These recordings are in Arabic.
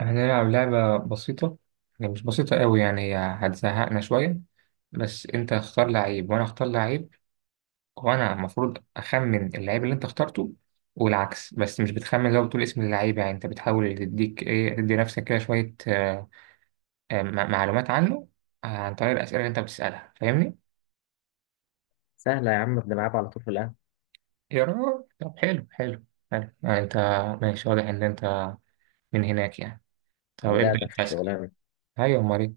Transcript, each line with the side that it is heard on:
right: هنلعب لعبة بسيطة، يعني مش بسيطة قوي، يعني هي هتزهقنا شوية. بس أنت اختار لعيب وأنا اختار لعيب، وأنا المفروض أخمن اللعيب اللي أنت اخترته والعكس. بس مش بتخمن لو بتقول اسم اللعيب، يعني أنت بتحاول تديك إيه تدي نفسك كده شوية معلومات عنه، عن طريق الأسئلة اللي أنت بتسألها. فاهمني؟
left: سهلة يا عم، بنلعب على طول في القهوة.
right: يا راجل، طب حلو حلو. حلو، يعني أنت ماشي، واضح إن أنت من هناك يعني. طب ابدأ
left: ندقدق في
right: أنت أسأل.
left: الشغلانة.
right: أيوة، أمال إيه؟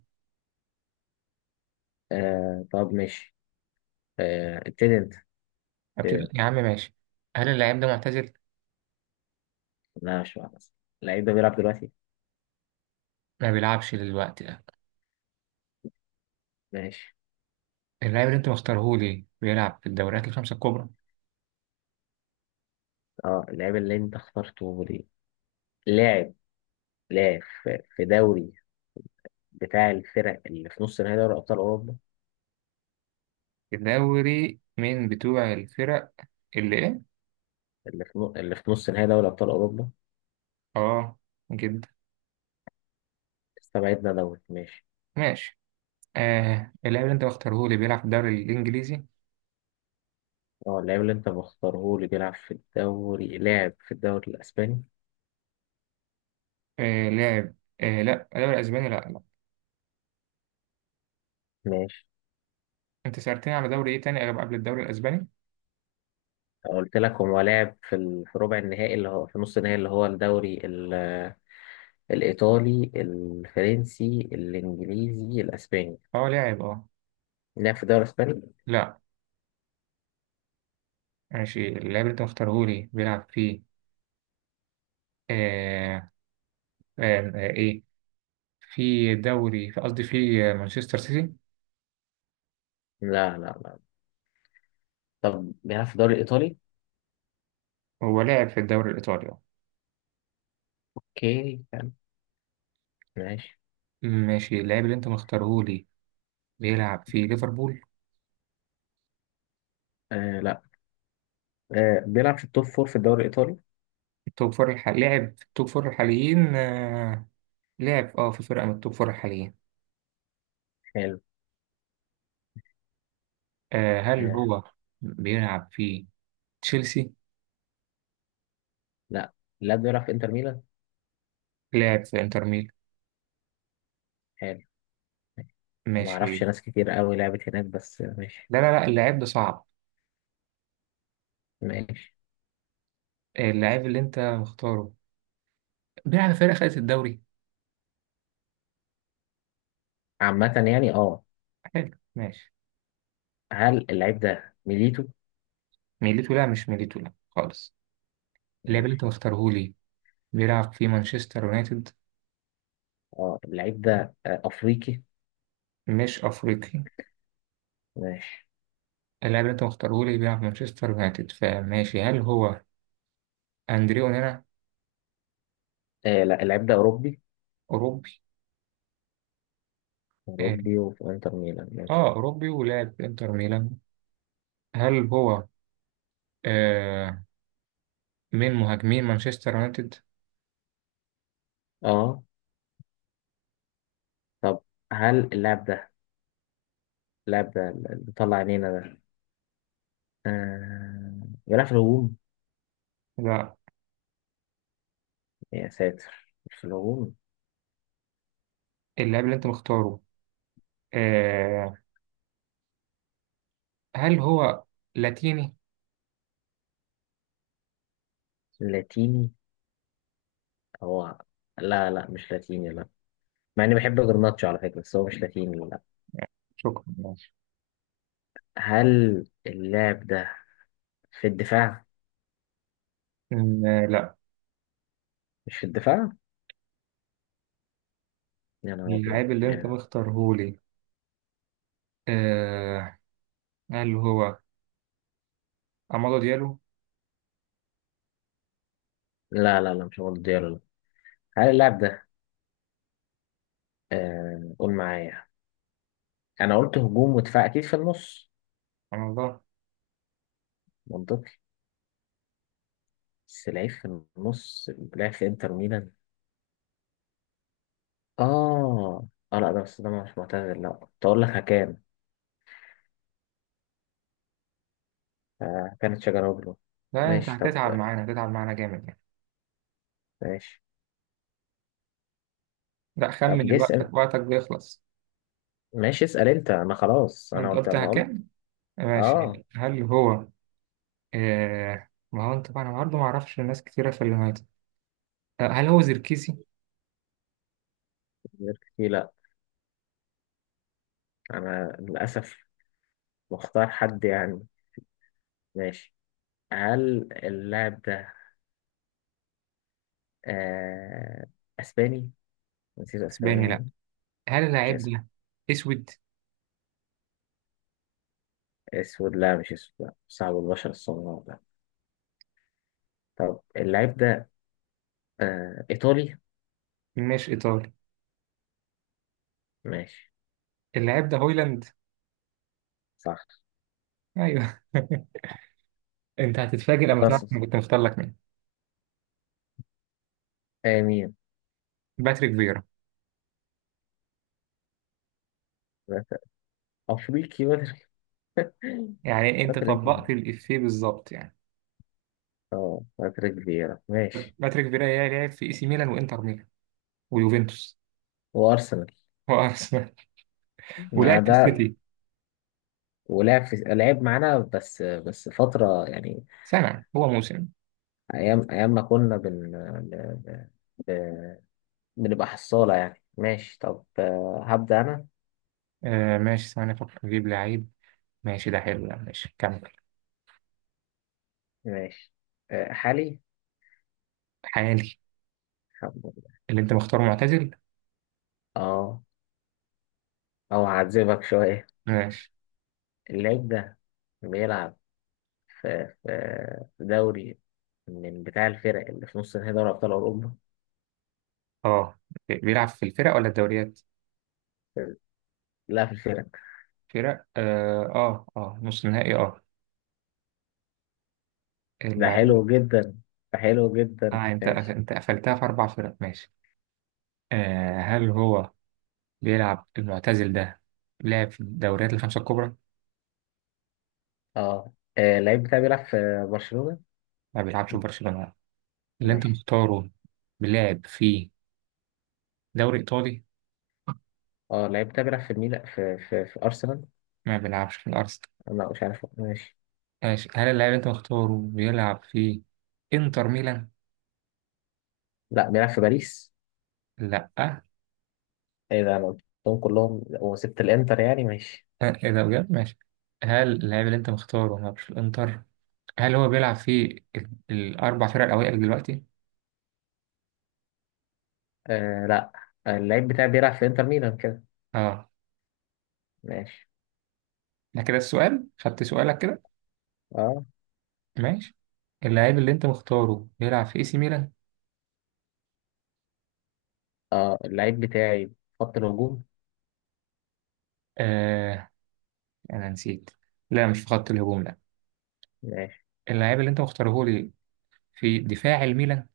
left: آه طب ماشي، آه ابتدي انت. ابتدي انت.
right: يا عم ماشي. هل اللعيب ده معتزل؟
left: لا مش معنى، اللعيب ده بيلعب دلوقتي.
right: ما بيلعبش دلوقتي، لا.
left: ماشي.
right: اللاعب اللي انت مختارهولي بيلعب في الدوريات الخمسة الكبرى.
left: اه اللعيب اللي انت اخترته ليه لاعب، لاعب في دوري بتاع الفرق اللي في نص نهائي دوري ابطال اوروبا.
right: الدوري من بتوع الفرق اللي ايه؟
left: اللي في نص نهائي دوري ابطال اوروبا.
right: اه، جدا.
left: استبعدنا دوري، ماشي.
right: ماشي. اللاعب اللي انت مختارهولي بيلعب في الدوري الانجليزي.
left: اه اللاعب اللي انت مختاره لي بيلعب في الدوري، لاعب في الدوري الاسباني؟
right: آه لاعب، آه لا، الدوري الاسباني، لا لا.
left: ماشي.
right: انت سألتني على دوري ايه تاني غير قبل الدوري الاسباني؟
left: قلت لك هو لعب في في ربع النهائي اللي هو في نص النهائي، اللي هو الدوري الإيطالي الفرنسي الإنجليزي الأسباني.
right: اه لاعب، اه،
left: لعب في الدوري الأسباني؟
right: لا، ماشي. اللاعب اللي انت مختارهولي بيلعب في، آه آه آه ايه في قصدي في مانشستر سيتي.
left: لا لا لا. طب بيلعب في الدوري الإيطالي؟
right: هو لاعب في الدوري الايطالي.
left: أوكي حلو. ماشي.
right: ماشي، اللاعب اللي انت مختاره لي بيلعب في ليفربول.
left: آه لا، آه بيلعب في التوب فور في الدوري الإيطالي؟
right: لعب في التوب فور الحاليين، لعب في فرقة من التوب فور الحاليين.
left: حلو.
right: هل
left: آه
right: هو بيلعب في تشيلسي؟
left: لا، لا بيلعب في إنتر ميلان؟
right: لعب في انتر ميلان،
left: حلو. أنا ما أعرفش
right: ماشي.
left: ناس كتير قوي لعبت هناك بس ماشي.
right: لا لا لا، اللاعب ده صعب.
left: ماشي.
right: اللاعب اللي انت مختاره بيلعب في فرقة خدت الدوري.
left: عامة يعني أه.
right: حلو ماشي.
left: هل اللعيب ده ميليتو؟
right: ميليتو، لا مش ميليتو، لا خالص. اللاعب اللي انت
left: ماشي.
right: مختاره لي بيلعب في مانشستر يونايتد.
left: اه اللعيب ده افريقي.
right: مش افريقي.
left: ماشي.
right: اللاعب اللي انت مختاره لي بيلعب في مانشستر يونايتد، فماشي، هل هو أندريه أونانا؟
left: آه لا، اللعيب ده اوروبي.
right: أوروبي. آه
left: اوروبي وفي انتر ميلان، ماشي.
right: أوروبي ولاعب إنتر ميلان. هل هو آه من مهاجمين مانشستر يونايتد؟
left: اه طب هل اللاعب ده، اللاعب ده اللي طلع عينينا ده، آه بيلعب في الهجوم؟
right: لا.
left: يا ساتر مش في الهجوم.
right: اللاعب اللي أنت مختاره، آه هل هو لاتيني؟
left: لاتيني؟ هو لا لا، مش لاتيني لا. مع اني بحب جرناتشو على فكرة بس هو مش لاتيني لا.
right: شكرا ماشي.
left: هل اللاعب ده في الدفاع؟
right: لا.
left: مش في الدفاع. يا نهار ابيض
right: اللاعب اللي أنت
left: يعني.
right: مختاره لي، آه هل هو أمادو ديالو؟
left: لا لا لا مش هو ديالو لا. هل اللاعب ده، آه قول معايا، انا قلت هجوم ودفاع اكيد في النص.
right: سبحان الله.
left: منطقي. بس لعيب في النص، لعب في انتر ميلان، اه. اه لا ده بس، ده مش معتذر لا، كنت اقول لك هكان كانت شجراوجلو.
right: لا أنت
left: ماشي طب.
right: هتتعب معانا، هتتعب معانا جامد يعني.
left: ماشي.
right: لا
left: طب
right: خمن،
left: جس.
right: وقتك وقتك بيخلص.
left: ماشي اسأل انت، انا خلاص انا
right: أنت
left: قلت
right: قلتها
left: ما قلت.
right: كام؟
left: اه.
right: ماشي، هل هو؟ ما هو انت بقى، انا برضه ما اعرفش ناس كتيره في اللي هات. هل هو زركيسي؟
left: غير كتير لا، انا للاسف مختار حد يعني. ماشي. هل اللاعب ده، آه اسباني؟ نسيت اسباني
right: اسباني، لا.
left: يعني.
right: هل
left: مش
right: اللاعب
left: اسباني.
right: ده اسود؟
left: اسود؟ لا مش اسود لا، صعب البشرة السمراء لا. طب اللعيب ده آه إيطالي؟
right: مش ايطالي.
left: ماشي.
right: اللاعب ده هويلاند.
left: صح.
right: ايوه انت هتتفاجئ لما تعرف انا
left: خلاص.
right: كنت مختار لك مين.
left: آه مين؟
right: باتريك فيرا.
left: أفريقي باتريك؟
right: يعني انت
left: باتريك
right: طبقت
left: فيرا.
right: الافيه بالظبط يعني.
left: اه باتريك فيرا ماشي.
right: باتريك فيرا يا، لعب في اي سي ميلان وانتر ميلان ويوفنتوس
left: وأرسنال.
right: وارسنال.
left: مع
right: ولعب في
left: ده،
right: السيتي.
left: ولعب في، لعب معانا بس فترة يعني.
right: سنه، هو موسم.
left: أيام أيام ما كنا ب- ب- بنبقى حصالة يعني. ماشي طب، آه، هبدأ أنا.
right: ماشي، ثواني افكر اجيب لعيب. ماشي، ده حلو، ده ماشي، كمل.
left: ماشي. حالي.
right: حالي.
left: حب-
right: اللي انت مختاره معتزل.
left: اه. أو هعذبك شوية.
right: ماشي،
left: اللعيب ده بيلعب في في في دوري من بتاع الفرق اللي في نص نهائي دوري أبطال أوروبا.
right: اه. بيلعب في الفرق ولا الدوريات؟
left: لا في الفرق.
right: فرق، نص نهائي. اه
left: ده
right: اللعيب.
left: حلو جدا، ده حلو جدا
right: اه انت
left: ماشي.
right: انت قفلتها في اربع فرق، ماشي. هل هو بيلعب، المعتزل ده، لعب في الدوريات الخمسة الكبرى؟
left: اه، آه، اللعيب بتاعي بيلعب في برشلونة.
right: ما بيلعبش في برشلونة. اللي انت
left: ماشي.
right: مختاره بيلعب في دوري ايطالي.
left: اه اللعيب بتاعي بيلعب في ميلان، في أرسنال.
right: ما بيلعبش في الارسنال.
left: لا مش عارف ماشي.
right: ماشي، هل اللاعب اللي انت مختاره بيلعب في انتر ميلان؟
left: لا بيلعب في باريس.
right: لا.
left: ايه ده، انا قلتهم كلهم وسبت الانتر يعني. ماشي.
right: ايه ده بجد، ماشي. هل اللاعب اللي انت مختاره ما بيلعبش في الانتر؟ هل هو بيلعب في الأربع فرق الأوائل دلوقتي؟
left: آه لا، آه، اللعيب بتاعي بيلعب في انتر ميلان كده.
right: اه.
left: ماشي.
right: ده كده السؤال، خدت سؤالك كده.
left: اه.
right: ماشي، اللاعب اللي أنت مختاره بيلعب في اي سي ميلان؟
left: اه اللعيب بتاعي في خط الهجوم.
right: آه أنا نسيت. لا، مش في خط الهجوم، لا.
left: ماشي.
right: اللاعب اللي أنت مختاره لي في دفاع الميلان،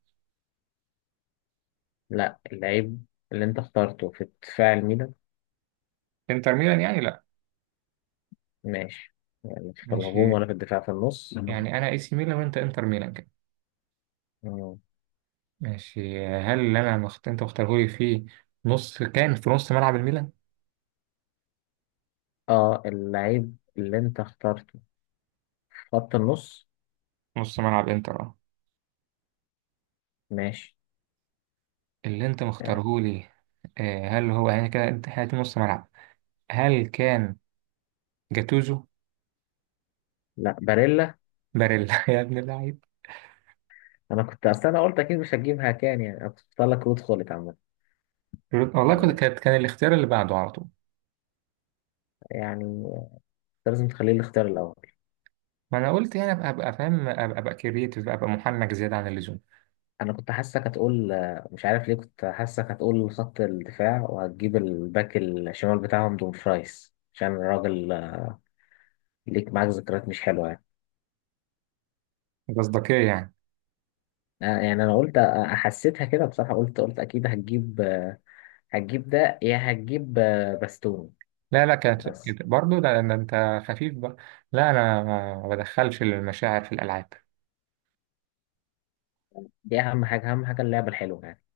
left: لا اللعيب اللي انت اخترته في دفاع الميلان.
right: انتر ميلان يعني، لا.
left: ماشي. يعني في
right: ماشي،
left: الهجوم ولا في الدفاع في النص.
right: يعني أنا اي سي ميلان وأنت انتر ميلان كده.
left: مم.
right: ماشي، هل اللي أنت مختاره لي في نص، كان في نص ملعب الميلان؟
left: اه اللعيب اللي انت اخترته في خط النص.
right: نص ملعب انتر، اه.
left: ماشي.
right: اللي أنت
left: آه.
right: مختاره لي، هل هو، يعني كده أنت حياتي نص ملعب، هل كان جاتوزو؟
left: لا باريلا.
right: باريلا يا ابن اللعيب.
left: انا كنت اصل، انا قلت اكيد مش هتجيبها كان، يعني انا كنت اختار لك رود خولت عامة.
right: والله كنت،
left: آه.
right: كان الاختيار اللي بعده على طول.
left: يعني انت لازم تخليه الاختيار الاول.
right: ما انا قلت يعني ابقى فاهم، ابقى كرييتيف، ابقى محنك زياده عن اللزوم.
left: انا كنت حاسسك هتقول، مش عارف ليه كنت حاسسك هتقول خط الدفاع وهتجيب الباك الشمال بتاعهم دومفرايس، عشان الراجل ليك معاك ذكريات مش حلوة يعني.
right: مصداقيه يعني.
left: يعني انا قلت، حسيتها كده بصراحة، قلت اكيد هتجيب، هتجيب ده يا هتجيب باستوني
right: لا لا، كانت
left: بس.
right: برضه ده انت خفيف بقى. لا انا ما بدخلش المشاعر في الالعاب.
left: دي اهم حاجة، اهم حاجة اللعبة الحلوة يعني.